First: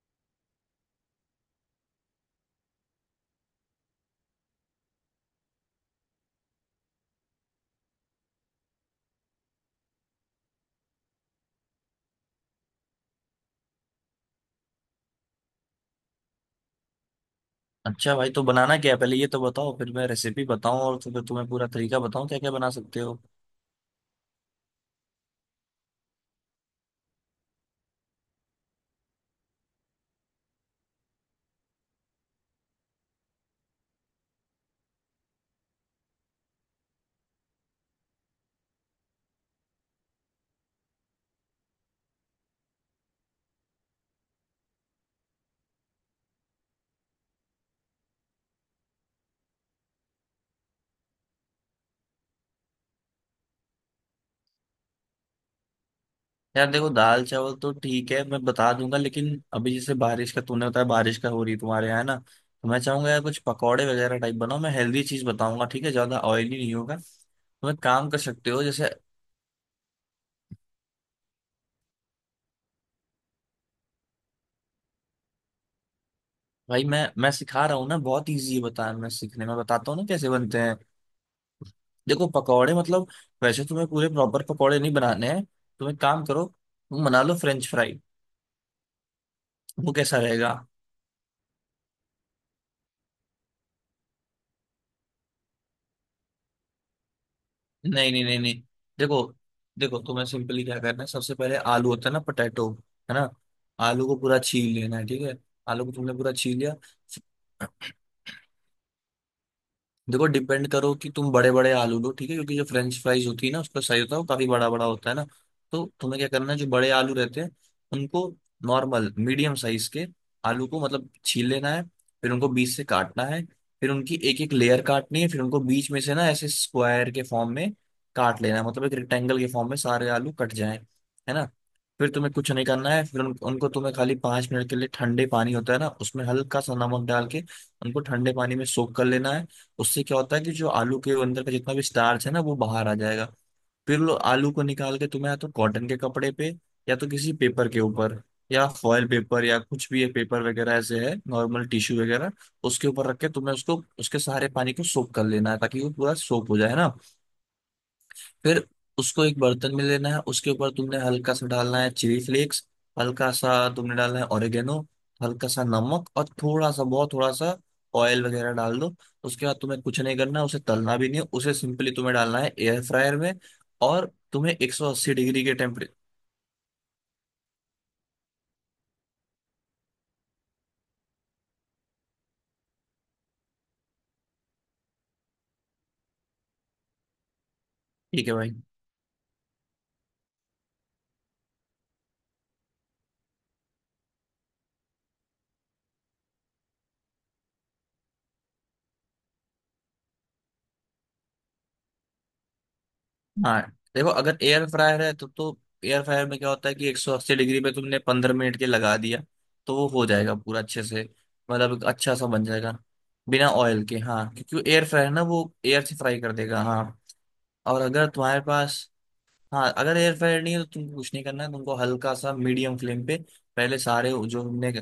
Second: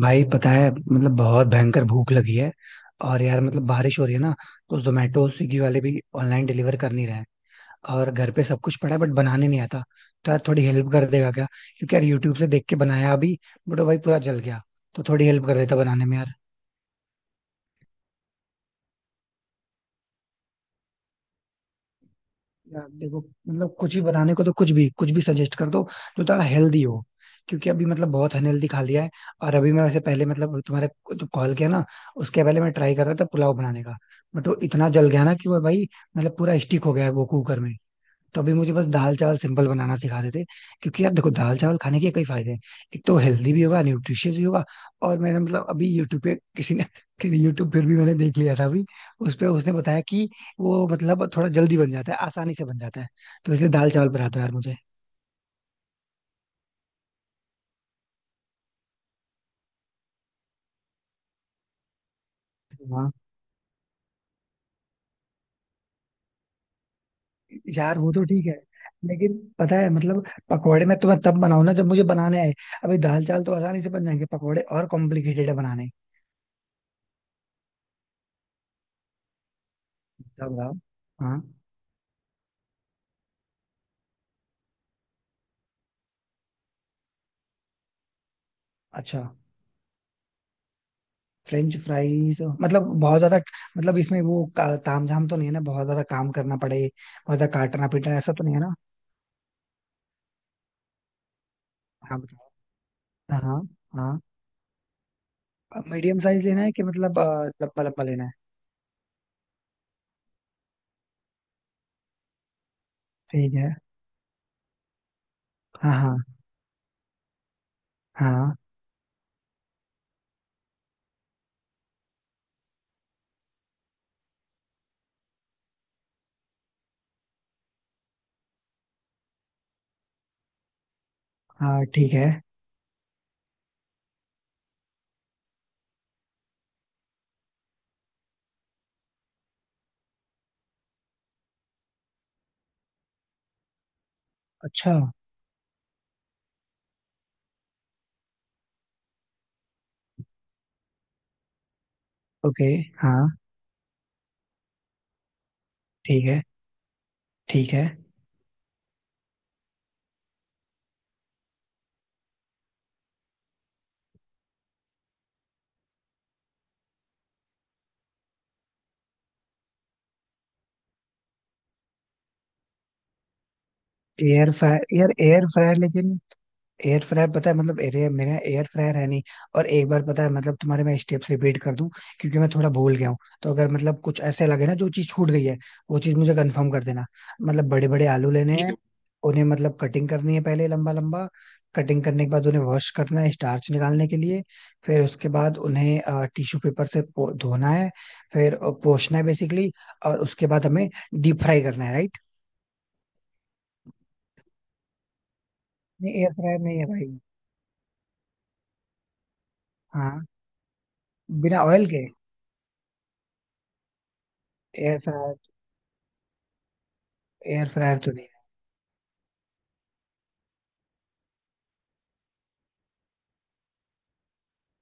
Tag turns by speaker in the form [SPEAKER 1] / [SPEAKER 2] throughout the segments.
[SPEAKER 1] भाई पता है मतलब बहुत भयंकर भूख लगी है। और यार मतलब बारिश हो रही है ना। तो जोमेटो स्विगी वाले भी ऑनलाइन डिलीवर कर नहीं रहे हैं। और घर पे सब कुछ पड़ा है, बट बनाने नहीं आता। तो यार थोड़ी हेल्प कर देगा क्या? क्योंकि यार यूट्यूब से देख के बनाया अभी, बट वो भाई पूरा जल गया। तो थोड़ी हेल्प कर देता बनाने में यार।
[SPEAKER 2] अच्छा भाई, तो बनाना क्या है पहले ये तो बताओ, फिर मैं रेसिपी बताऊं। और तो फिर तुम्हें पूरा तरीका बताऊं क्या क्या बना
[SPEAKER 1] यार
[SPEAKER 2] सकते हो।
[SPEAKER 1] देखो मतलब कुछ भी बनाने को, तो कुछ भी सजेस्ट कर दो, जो थोड़ा हेल्दी हो। क्योंकि अभी मतलब बहुत अनहेल्दी खा लिया है। और अभी मैं वैसे पहले मतलब जो कॉल किया ना, उसके पहले मैं ट्राई कर रहा था पुलाव बनाने का। बट वो इतना जल गया ना कि वो भाई, मतलब पूरा स्टिक हो गया है वो कुकर में। तो अभी मुझे बस दाल चावल सिंपल बनाना सिखा देते। क्योंकि यार देखो दाल चावल खाने के कई फायदे हैं। एक तो हेल्दी भी होगा, न्यूट्रिशियस भी होगा। और मैंने मतलब अभी यूट्यूब पे किसी ने यूट्यूब पर भी मैंने देख लिया था अभी। उस पे उसने बताया कि वो मतलब थोड़ा जल्दी बन जाता है, आसानी से बन जाता है। तो इसलिए दाल चावल बनाता है यार मुझे।
[SPEAKER 2] यार देखो, दाल चावल तो ठीक है, मैं बता दूंगा, लेकिन अभी जैसे बारिश का तूने बताया, बारिश का हो रही है तुम्हारे यहाँ है ना। तो मैं
[SPEAKER 1] हाँ
[SPEAKER 2] चाहूंगा यार कुछ पकौड़े वगैरह टाइप बनाओ। मैं हेल्दी चीज बताऊंगा, ठीक है, ज्यादा ऑयली नहीं होगा। तुम एक
[SPEAKER 1] यार
[SPEAKER 2] काम
[SPEAKER 1] वो
[SPEAKER 2] कर
[SPEAKER 1] तो ठीक
[SPEAKER 2] सकते
[SPEAKER 1] है,
[SPEAKER 2] हो जैसे।
[SPEAKER 1] लेकिन पता है मतलब पकौड़े में तो मैं तब बनाऊं ना जब मुझे बनाने आए। अभी दाल चावल तो आसानी से बन जाएंगे, पकौड़े और कॉम्प्लिकेटेड है बनाने।
[SPEAKER 2] भाई मैं सिखा रहा हूँ ना, बहुत ईजी है। बता, मैं सीखने में बताता हूँ ना कैसे
[SPEAKER 1] अच्छा
[SPEAKER 2] बनते हैं।
[SPEAKER 1] बताओ। हाँ।
[SPEAKER 2] देखो, पकौड़े मतलब वैसे तुम्हें पूरे प्रॉपर पकौड़े नहीं बनाने हैं। तुम एक काम करो, तुम बना लो फ्रेंच फ्राई।
[SPEAKER 1] अच्छा।
[SPEAKER 2] वो कैसा रहेगा।
[SPEAKER 1] फ्रेंच फ्राइज मतलब बहुत ज्यादा, मतलब इसमें वो तामझाम तो नहीं है ना, बहुत ज्यादा काम करना पड़े? बहुत ज्यादा काटना
[SPEAKER 2] नहीं
[SPEAKER 1] पीटना
[SPEAKER 2] नहीं
[SPEAKER 1] ऐसा
[SPEAKER 2] नहीं
[SPEAKER 1] तो नहीं है
[SPEAKER 2] नहीं।
[SPEAKER 1] ना?
[SPEAKER 2] देखो, देखो तुम्हें सिंपली क्या करना है, सबसे पहले आलू होता है ना,
[SPEAKER 1] हाँ बताओ।
[SPEAKER 2] पोटैटो, है ना।
[SPEAKER 1] हाँ
[SPEAKER 2] आलू को
[SPEAKER 1] हाँ।
[SPEAKER 2] पूरा छील लेना है, ठीक है। आलू को तुमने
[SPEAKER 1] मीडियम
[SPEAKER 2] पूरा
[SPEAKER 1] साइज
[SPEAKER 2] छील
[SPEAKER 1] लेना है
[SPEAKER 2] लिया।
[SPEAKER 1] कि मतलब लंबा लंबा लेना है?
[SPEAKER 2] देखो, डिपेंड करो कि तुम बड़े बड़े आलू लो, ठीक है, क्योंकि जो फ्रेंच फ्राइज होती है
[SPEAKER 1] ठीक
[SPEAKER 2] ना
[SPEAKER 1] है।
[SPEAKER 2] उसका साइज होता है वो काफी बड़ा बड़ा होता है ना। तो
[SPEAKER 1] हाँ
[SPEAKER 2] तुम्हें
[SPEAKER 1] हाँ।
[SPEAKER 2] क्या करना है, जो बड़े आलू रहते हैं उनको,
[SPEAKER 1] हाँ।
[SPEAKER 2] नॉर्मल मीडियम साइज के आलू को मतलब छील लेना है। फिर उनको बीच से काटना है। फिर उनकी एक एक लेयर काटनी है, फिर उनको बीच में से ना ऐसे स्क्वायर के फॉर्म में काट लेना है, मतलब एक रेक्टेंगल के फॉर्म में सारे आलू कट जाए, है ना।
[SPEAKER 1] हाँ।
[SPEAKER 2] फिर
[SPEAKER 1] ठीक है।
[SPEAKER 2] तुम्हें कुछ नहीं करना है, फिर उनको तुम्हें खाली पांच मिनट के लिए ठंडे पानी होता है ना उसमें हल्का सा नमक डाल के उनको ठंडे पानी में सोक कर लेना है। उससे क्या होता है कि जो आलू के अंदर का जितना भी स्टार्च है ना वो बाहर आ जाएगा। फिर लो आलू को
[SPEAKER 1] अच्छा।
[SPEAKER 2] निकाल के तुम्हें या तो कॉटन के कपड़े पे, या तो किसी पेपर के ऊपर, या फॉयल पेपर, या कुछ भी ये पेपर वगैरह ऐसे है, नॉर्मल टिश्यू वगैरह,
[SPEAKER 1] ओके।
[SPEAKER 2] उसके ऊपर
[SPEAKER 1] हाँ
[SPEAKER 2] रख के तुम्हें उसको उसके सारे पानी को सोक कर लेना है ताकि वो पूरा
[SPEAKER 1] ठीक है।
[SPEAKER 2] सोक हो जाए ना।
[SPEAKER 1] ठीक है।
[SPEAKER 2] फिर उसको एक बर्तन में लेना है, उसके ऊपर तुमने हल्का सा डालना है चिली फ्लेक्स, हल्का सा तुमने डालना है ऑरिगेनो, हल्का सा नमक, और थोड़ा सा, बहुत थोड़ा सा ऑयल वगैरह डाल दो। उसके बाद तुम्हें कुछ नहीं करना है, उसे तलना भी नहीं है, उसे सिंपली तुम्हें डालना है एयर फ्रायर में। और
[SPEAKER 1] एयर
[SPEAKER 2] तुम्हें
[SPEAKER 1] फ्रायर यार,
[SPEAKER 2] 180
[SPEAKER 1] एयर
[SPEAKER 2] डिग्री के
[SPEAKER 1] फ्रायर
[SPEAKER 2] टेम्परेचर।
[SPEAKER 1] लेकिन एयर फ्रायर पता है मतलब एरे मेरा एयर फ्रायर है नहीं। और एक बार पता है मतलब तुम्हारे मैं स्टेप्स रिपीट कर दूं, क्योंकि मैं थोड़ा भूल गया हूँ। तो अगर मतलब कुछ ऐसे लगे ना जो चीज छूट गई है, वो चीज मुझे कंफर्म कर देना। मतलब बड़े बड़े
[SPEAKER 2] ठीक
[SPEAKER 1] आलू
[SPEAKER 2] है भाई।
[SPEAKER 1] लेने ठीक हैं है। उन्हें मतलब कटिंग करनी है पहले लंबा लंबा। कटिंग करने के बाद उन्हें वॉश करना है स्टार्च निकालने के लिए। फिर उसके बाद उन्हें टिश्यू पेपर से धोना है। फिर पोंछना है बेसिकली। और उसके बाद हमें डीप फ्राई करना है, राइट?
[SPEAKER 2] हाँ, देखो अगर एयर फ्रायर है तो एयर
[SPEAKER 1] नहीं
[SPEAKER 2] फ्रायर
[SPEAKER 1] एयर
[SPEAKER 2] में क्या
[SPEAKER 1] फ्रायर
[SPEAKER 2] होता है
[SPEAKER 1] नहीं है
[SPEAKER 2] कि
[SPEAKER 1] भाई।
[SPEAKER 2] 180 डिग्री पे तुमने 15 मिनट के लगा दिया, तो वो हो
[SPEAKER 1] हाँ,
[SPEAKER 2] जाएगा पूरा अच्छे से।
[SPEAKER 1] बिना
[SPEAKER 2] मतलब एक
[SPEAKER 1] ऑयल के।
[SPEAKER 2] अच्छा सा बन जाएगा बिना ऑयल के। हाँ क्योंकि एयर
[SPEAKER 1] एयर,
[SPEAKER 2] फ्रायर ना वो एयर से फ्राई कर देगा, हाँ।
[SPEAKER 1] एयर
[SPEAKER 2] और
[SPEAKER 1] फ्रायर
[SPEAKER 2] अगर
[SPEAKER 1] तो नहीं
[SPEAKER 2] तुम्हारे पास, हाँ अगर एयर फ्रायर नहीं है तो तुमको कुछ नहीं करना है, तुमको हल्का सा मीडियम फ्लेम पे, पहले सारे जो हमने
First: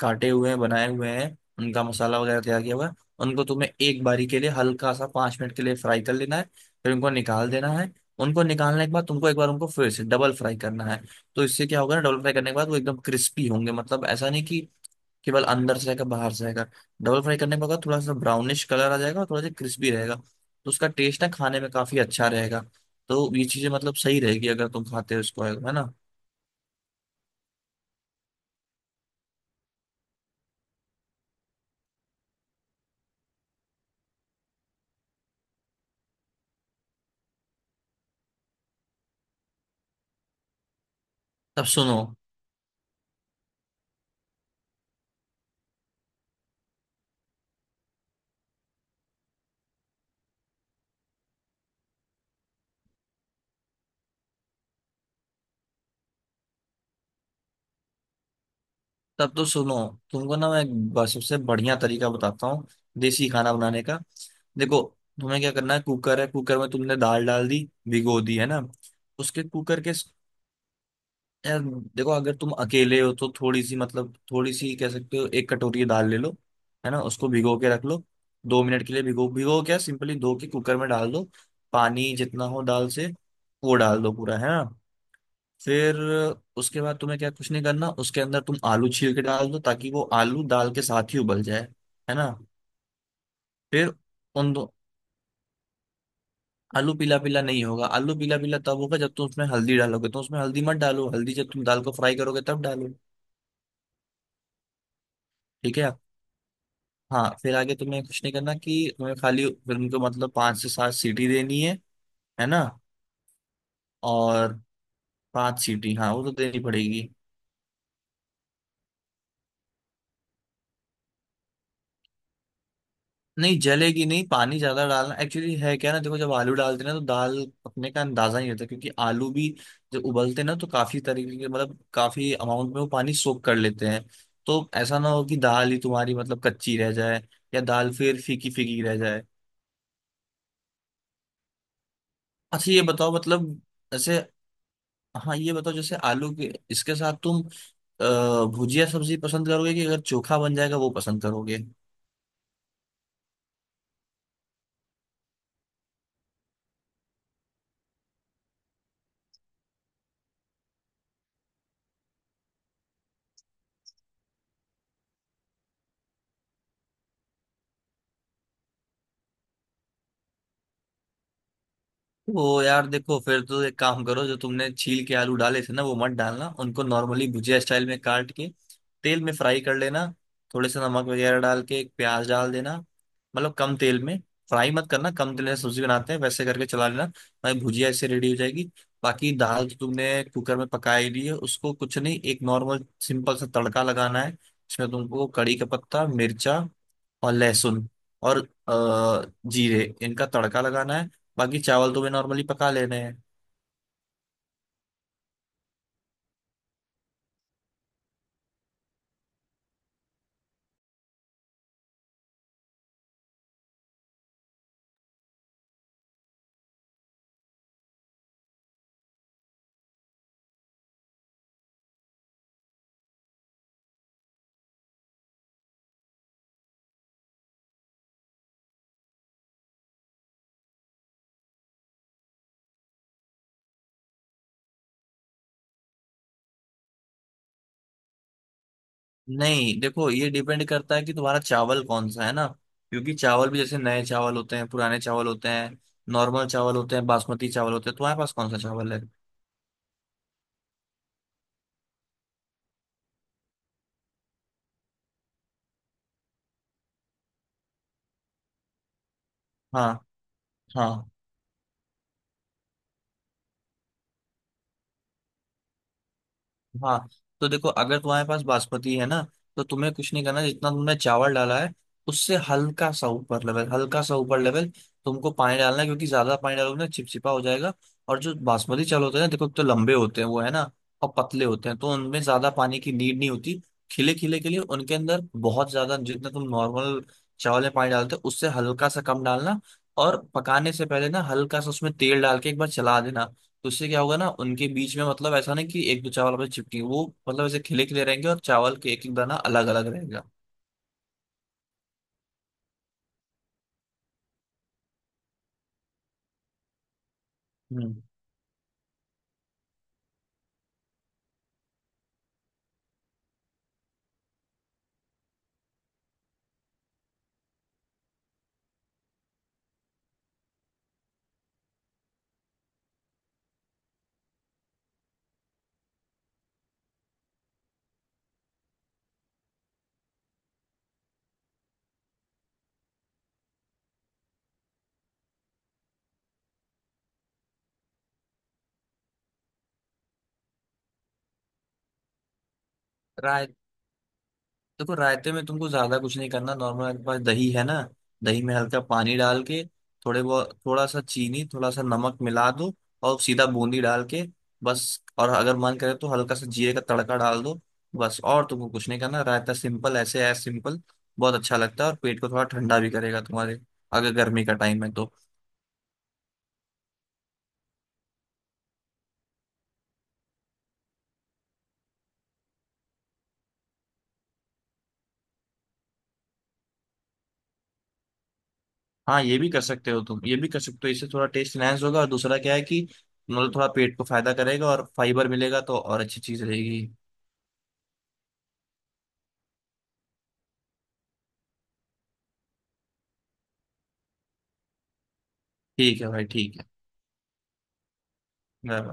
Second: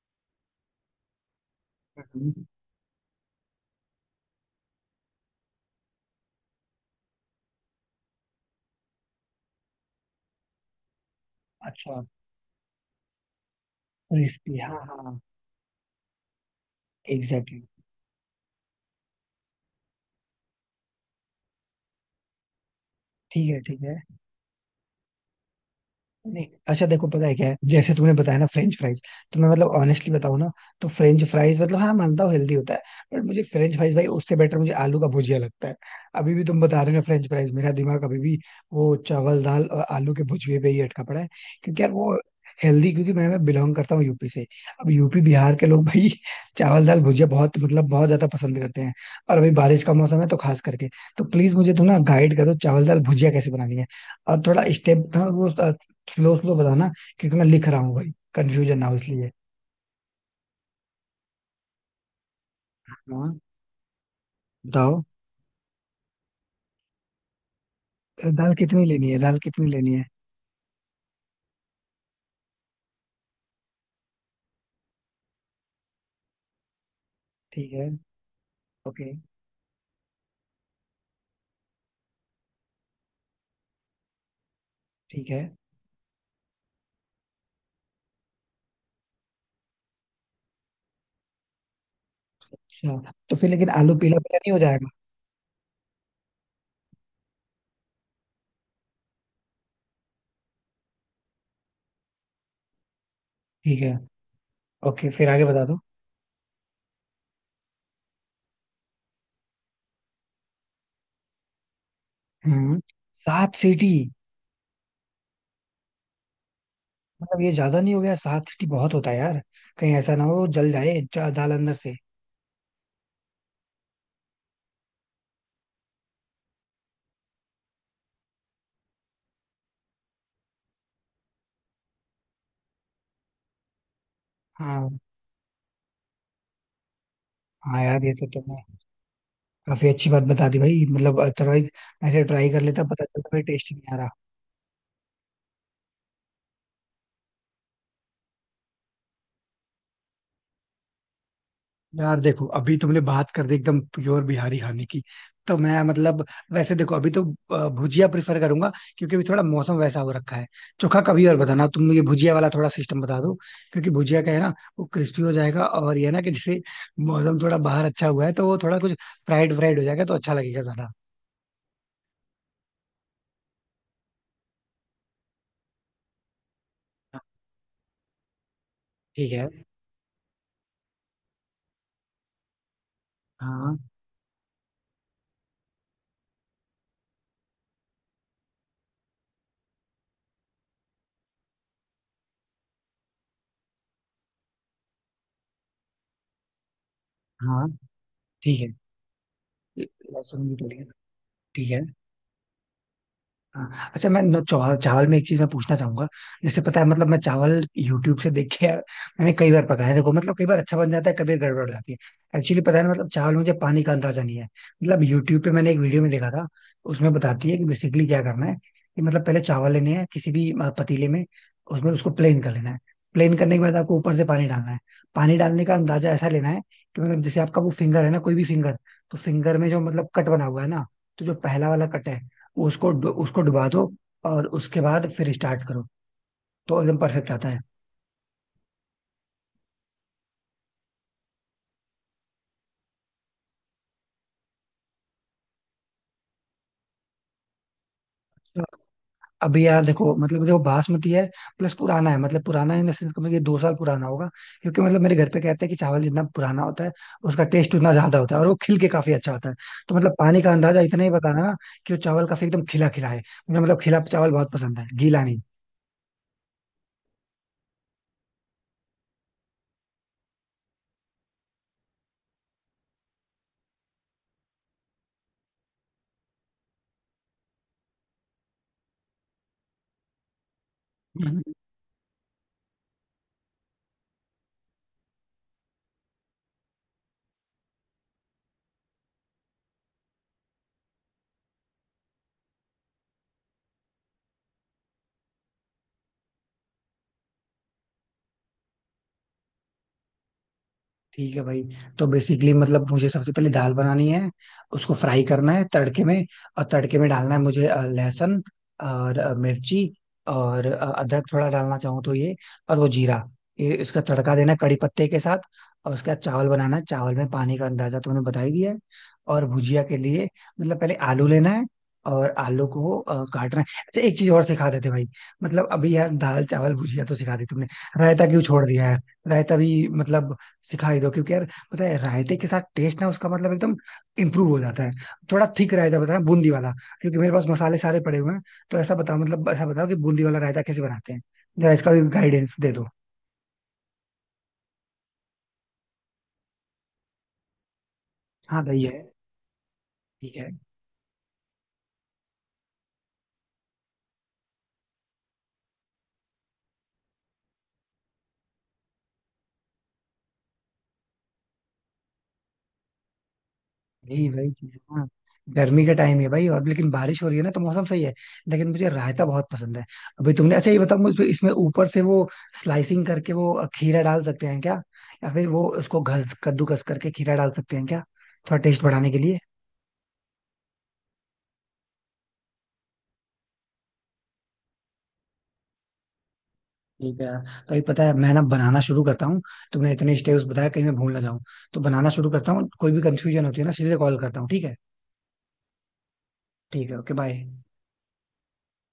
[SPEAKER 2] काटे हुए हैं, बनाए हुए हैं, उनका
[SPEAKER 1] है।
[SPEAKER 2] मसाला वगैरह
[SPEAKER 1] हम्म।
[SPEAKER 2] तैयार किया हुआ है, उनको तुम्हें एक बारी के लिए हल्का सा पाँच मिनट के लिए फ्राई कर लेना है। फिर उनको निकाल देना है। उनको निकालने के बाद तुमको एक बार उनको फिर से डबल फ्राई करना है। तो इससे क्या होगा ना,
[SPEAKER 1] अच्छा।
[SPEAKER 2] डबल फ्राई करने के बाद वो एकदम क्रिस्पी होंगे, मतलब ऐसा नहीं
[SPEAKER 1] क्रिस्पी
[SPEAKER 2] कि
[SPEAKER 1] हाँ हाँ।
[SPEAKER 2] केवल अंदर से रहेगा, बाहर से रहेगा। डबल फ्राई करने
[SPEAKER 1] एग्जैक्टली।
[SPEAKER 2] पर होगा थोड़ा सा ब्राउनिश कलर आ जाएगा और थोड़ा सा क्रिस्पी रहेगा, तो उसका टेस्ट ना खाने में काफी अच्छा रहेगा। तो ये
[SPEAKER 1] ठीक है
[SPEAKER 2] चीजें
[SPEAKER 1] ठीक है।
[SPEAKER 2] मतलब सही रहेगी अगर तुम खाते हो इसको, है ना।
[SPEAKER 1] नहीं अच्छा देखो पता है क्या है, जैसे तुमने बताया ना फ्रेंच फ्राइज, तो मैं मतलब ऑनेस्टली बताऊं ना, तो फ्रेंच फ्राइज मतलब हाँ मानता हूँ हेल्दी होता है। बट मुझे फ्रेंच फ्राइज भाई, उससे बेटर मुझे आलू का भुजिया लगता है। अभी भी तुम बता रहे हो फ्रेंच फ्राइज, मेरा दिमाग अभी भी वो चावल दाल और आलू के भुजिए पे ही अटका पड़ा है।
[SPEAKER 2] तब
[SPEAKER 1] क्योंकि यार
[SPEAKER 2] सुनो,
[SPEAKER 1] वो हेल्दी, क्योंकि मैं बिलोंग करता हूँ यूपी से। अब यूपी बिहार के लोग भाई चावल दाल भुजिया बहुत मतलब बहुत ज्यादा पसंद करते हैं। और अभी बारिश का मौसम है तो खास करके। तो प्लीज मुझे तुम ना गाइड करो चावल दाल भुजिया कैसे बनानी है। और थोड़ा स्टेप था वो, किलो स्लो बताना, क्योंकि मैं लिख रहा हूँ भाई कंफ्यूजन ना हो इसलिए।
[SPEAKER 2] तब तो सुनो, तुमको ना मैं एक सबसे बढ़िया तरीका बताता हूँ, देसी
[SPEAKER 1] हाँ
[SPEAKER 2] खाना बनाने का। देखो,
[SPEAKER 1] बताओ।
[SPEAKER 2] तुम्हें क्या करना है, कुकर है, कुकर में तुमने दाल डाल दी, भिगो दी है
[SPEAKER 1] दाल
[SPEAKER 2] ना।
[SPEAKER 1] कितनी लेनी है?
[SPEAKER 2] उसके कुकर के, यार देखो अगर तुम अकेले हो तो थोड़ी सी, मतलब थोड़ी सी कह सकते हो, एक कटोरी दाल ले लो, है ना, उसको भिगो के
[SPEAKER 1] ठीक
[SPEAKER 2] रख
[SPEAKER 1] है।
[SPEAKER 2] लो। दो मिनट के लिए
[SPEAKER 1] ओके।
[SPEAKER 2] भिगो, भिगो क्या, सिंपली धो के कुकर में डाल दो। पानी जितना हो दाल से वो डाल दो पूरा, है ना।
[SPEAKER 1] ठीक है।
[SPEAKER 2] फिर उसके बाद तुम्हें क्या, कुछ नहीं करना, उसके अंदर तुम आलू छील के डाल दो ताकि वो आलू दाल के साथ ही उबल जाए, है ना।
[SPEAKER 1] अच्छा तो फिर लेकिन आलू
[SPEAKER 2] फिर
[SPEAKER 1] पीला पीला नहीं
[SPEAKER 2] उन
[SPEAKER 1] हो
[SPEAKER 2] दो,
[SPEAKER 1] जाएगा?
[SPEAKER 2] आलू पीला पीला नहीं होगा, आलू पीला पीला तब होगा जब तुम उसमें हल्दी डालोगे, तो उसमें हल्दी मत डालो, हल्दी जब तुम दाल को फ्राई करोगे तब डालो।
[SPEAKER 1] ठीक है। ओके फिर आगे बता
[SPEAKER 2] ठीक
[SPEAKER 1] दो।
[SPEAKER 2] है। हाँ फिर आगे तुम्हें कुछ नहीं करना कि तुम्हें खाली फिल्म को मतलब पांच से सात सीटी देनी है ना।
[SPEAKER 1] हम्म। सात सीटी?
[SPEAKER 2] और पांच सीटी, हाँ वो तो देनी पड़ेगी।
[SPEAKER 1] मतलब ये ज्यादा नहीं हो गया, सात सीटी बहुत होता है यार। कहीं ऐसा ना हो जल जाए दाल अंदर से।
[SPEAKER 2] नहीं जलेगी, नहीं, पानी ज्यादा डालना एक्चुअली है, क्या ना, देखो जब आलू डालते हैं ना तो दाल पकने का अंदाजा ही नहीं होता, क्योंकि आलू भी जब उबलते हैं ना तो काफी तरीके के मतलब काफी अमाउंट में वो पानी सोख कर लेते हैं। तो
[SPEAKER 1] हाँ।
[SPEAKER 2] ऐसा ना हो कि दाल ही तुम्हारी मतलब कच्ची रह जाए या
[SPEAKER 1] हाँ
[SPEAKER 2] दाल
[SPEAKER 1] यार ये
[SPEAKER 2] फिर
[SPEAKER 1] तो
[SPEAKER 2] फीकी
[SPEAKER 1] तुमने
[SPEAKER 2] फीकी रह जाए।
[SPEAKER 1] काफी अच्छी बात बता दी भाई, मतलब अदरवाइज ऐसे ट्राई कर
[SPEAKER 2] अच्छा
[SPEAKER 1] लेता,
[SPEAKER 2] ये
[SPEAKER 1] पता
[SPEAKER 2] बताओ,
[SPEAKER 1] चलता भाई
[SPEAKER 2] मतलब
[SPEAKER 1] टेस्ट नहीं आ रहा।
[SPEAKER 2] ऐसे, हाँ ये बताओ, जैसे आलू के इसके साथ तुम भुजिया सब्जी पसंद करोगे कि अगर चोखा बन जाएगा वो पसंद करोगे।
[SPEAKER 1] यार देखो अभी तुमने बात कर दी एकदम प्योर बिहारी खाने की। तो मैं मतलब वैसे देखो अभी तो भुजिया प्रिफर करूंगा, क्योंकि अभी थोड़ा मौसम वैसा हो रखा है। चोखा कभी और बताना, तुम मुझे भुजिया वाला थोड़ा सिस्टम बता दो। क्योंकि भुजिया का है ना, वो क्रिस्पी हो जाएगा और ये है ना कि जैसे मौसम थोड़ा बाहर अच्छा हुआ है, तो वो थोड़ा कुछ फ्राइड फ्राइड हो जाएगा तो अच्छा लगेगा ज्यादा।
[SPEAKER 2] वो यार देखो, फिर तो एक काम करो, जो तुमने छील के आलू डाले थे ना वो मत डालना, उनको नॉर्मली भुजिया स्टाइल में काट के तेल
[SPEAKER 1] ठीक
[SPEAKER 2] में
[SPEAKER 1] है।
[SPEAKER 2] फ्राई कर लेना। थोड़े से नमक वगैरह डाल के, एक प्याज डाल देना, मतलब
[SPEAKER 1] हाँ
[SPEAKER 2] कम तेल में फ्राई मत करना, कम तेल में सब्जी बनाते हैं वैसे करके चला लेना। भाई भुजिया इससे रेडी हो जाएगी। बाकी दाल जो तुमने कुकर में पका ही ली है उसको कुछ नहीं, एक नॉर्मल सिंपल सा तड़का लगाना है। इसमें तुमको कड़ी का पत्ता, मिर्चा और
[SPEAKER 1] हाँ।
[SPEAKER 2] लहसुन और
[SPEAKER 1] ठीक है।
[SPEAKER 2] जीरे, इनका
[SPEAKER 1] लहसुन भी
[SPEAKER 2] तड़का
[SPEAKER 1] डलेगा?
[SPEAKER 2] लगाना है। बाकी
[SPEAKER 1] ठीक है।
[SPEAKER 2] चावल तो वे नॉर्मली पका ले रहे हैं।
[SPEAKER 1] हाँ, अच्छा मैं चावल, चावल में एक चीज मैं पूछना चाहूंगा। जैसे पता है मतलब मैं चावल यूट्यूब से देख के यार मैंने कई बार पकाया, देखो मतलब कई बार अच्छा बन जाता है, कभी गड़बड़ हो जाती है एक्चुअली पता है ना, मतलब चावल में मुझे पानी का अंदाजा नहीं है। मतलब यूट्यूब पे मैंने एक वीडियो में देखा था, उसमें बताती है कि बेसिकली क्या करना है कि मतलब पहले चावल लेने हैं किसी भी पतीले में, उसमें उसको प्लेन कर लेना है। प्लेन करने के बाद आपको ऊपर से पानी डालना है। पानी डालने का अंदाजा ऐसा लेना है कि मतलब जैसे आपका वो फिंगर है ना, कोई भी फिंगर, तो फिंगर में जो मतलब कट बना हुआ है ना, तो जो पहला वाला कट है, उसको डुबा दो और उसके बाद फिर स्टार्ट करो। तो एकदम परफेक्ट आता है।
[SPEAKER 2] नहीं देखो, ये डिपेंड करता है कि तुम्हारा चावल कौन सा है ना, क्योंकि चावल भी जैसे नए चावल होते हैं, पुराने चावल होते हैं, नॉर्मल चावल होते हैं, बासमती चावल होते हैं, तुम्हारे पास कौन सा चावल है।
[SPEAKER 1] अभी यहाँ देखो मतलब देखो बासमती है, प्लस पुराना है। मतलब पुराना इन द सेंस ये 2 साल पुराना होगा, क्योंकि मतलब मेरे घर पे कहते हैं कि चावल जितना पुराना होता है उसका टेस्ट उतना ज्यादा होता है और वो खिल के काफी अच्छा होता है।
[SPEAKER 2] हाँ।
[SPEAKER 1] तो मतलब पानी का अंदाजा इतना
[SPEAKER 2] हाँ।
[SPEAKER 1] ही बताना ना कि वो चावल काफी एकदम खिला खिला है। मुझे मतलब खिला चावल बहुत पसंद है, गीला
[SPEAKER 2] हाँ। तो देखो अगर तुम्हारे पास बासमती है ना तो तुम्हें कुछ नहीं करना, जितना तुमने चावल डाला है उससे हल्का सा ऊपर लेवल, हल्का सा ऊपर लेवल तुमको पानी डालना है, क्योंकि ज्यादा पानी डालोगे ना चिपचिपा हो जाएगा। और जो बासमती चावल होते हैं ना, देखो तो लंबे होते हैं वो, है ना, और पतले
[SPEAKER 1] नहीं।
[SPEAKER 2] होते हैं, तो उनमें ज्यादा पानी की नीड नहीं होती खिले खिले के लिए, उनके अंदर बहुत ज्यादा जितना तुम नॉर्मल चावल में पानी डालते हो उससे हल्का सा कम डालना। और पकाने से पहले ना हल्का सा उसमें तेल डाल के एक बार चला देना, तो उससे क्या होगा ना उनके बीच में मतलब ऐसा नहीं कि एक दो चावल आपस में चिपकेंगे, वो मतलब ऐसे खिले खिले रहेंगे और चावल के एक एक दाना अलग अलग रहेगा।
[SPEAKER 1] ठीक है भाई। तो बेसिकली मतलब मुझे सबसे पहले दाल बनानी है, उसको फ्राई करना है तड़के में। और तड़के में डालना है मुझे
[SPEAKER 2] हम्म।
[SPEAKER 1] लहसुन और मिर्ची और अदरक थोड़ा डालना चाहूँ तो ये, और वो जीरा। ये इसका तड़का देना है कड़ी पत्ते के साथ। और उसके बाद चावल बनाना है, चावल में पानी का अंदाजा तुमने बता ही दिया है। और भुजिया के लिए मतलब पहले आलू लेना है और आलू को काटना है। अच्छा एक चीज और सिखा देते भाई, मतलब अभी यार दाल चावल भुजिया तो सिखा दी तुमने, रायता क्यों छोड़ दिया है? रायता भी मतलब सिखा ही दो, क्योंकि यार पता है रायते के साथ टेस्ट ना उसका मतलब एकदम इम्प्रूव हो जाता है। थोड़ा थिक रायता बताना, बूंदी वाला, क्योंकि मेरे पास मसाले सारे पड़े हुए हैं। तो ऐसा बताओ मतलब ऐसा बताओ कि बूंदी वाला रायता कैसे बनाते हैं, जरा इसका भी गाइडेंस दे दो।
[SPEAKER 2] राय देखो रायते में तुमको ज्यादा कुछ नहीं करना, नॉर्मल आपके पास दही है ना, दही में
[SPEAKER 1] हाँ
[SPEAKER 2] हल्का
[SPEAKER 1] भाई है।
[SPEAKER 2] पानी डाल के थोड़े
[SPEAKER 1] ठीक है।
[SPEAKER 2] बहुत, थोड़ा सा चीनी, थोड़ा सा नमक मिला दो और सीधा बूंदी डाल के बस। और अगर मन करे तो हल्का सा जीरे का तड़का डाल दो, बस और तुमको कुछ नहीं करना। रायता सिंपल ऐसे है, सिंपल, बहुत अच्छा लगता है और पेट को थोड़ा ठंडा भी करेगा तुम्हारे, अगर
[SPEAKER 1] यही
[SPEAKER 2] गर्मी
[SPEAKER 1] वही
[SPEAKER 2] का
[SPEAKER 1] चीज
[SPEAKER 2] टाइम है
[SPEAKER 1] है ना,
[SPEAKER 2] तो।
[SPEAKER 1] गर्मी का टाइम है भाई और, लेकिन बारिश हो रही है ना तो मौसम सही है। लेकिन मुझे रायता बहुत पसंद है। अभी तुमने अच्छा ये बताओ मुझे, इसमें ऊपर से वो स्लाइसिंग करके वो खीरा डाल सकते हैं क्या? या फिर वो उसको घस कद्दूकस करके खीरा डाल सकते हैं क्या, थोड़ा टेस्ट बढ़ाने के
[SPEAKER 2] हाँ ये
[SPEAKER 1] लिए?
[SPEAKER 2] भी कर सकते हो, तुम ये भी कर सकते हो, इससे थोड़ा टेस्ट इनहेंस होगा, और दूसरा क्या है कि मतलब थोड़ा पेट को फायदा करेगा और फाइबर मिलेगा, तो और अच्छी चीज रहेगी।
[SPEAKER 1] ठीक है यार। तो ये पता है मैं ना बनाना शुरू करता हूँ, तुमने इतने स्टेप्स बताया कहीं मैं भूल ना जाऊँ। तो बनाना शुरू करता हूँ, कोई भी कंफ्यूजन होती है ना सीधे कॉल करता हूँ, ठीक है?
[SPEAKER 2] ठीक है भाई, ठीक है।
[SPEAKER 1] ठीक है, ओके, बाय।
[SPEAKER 2] Bye bye.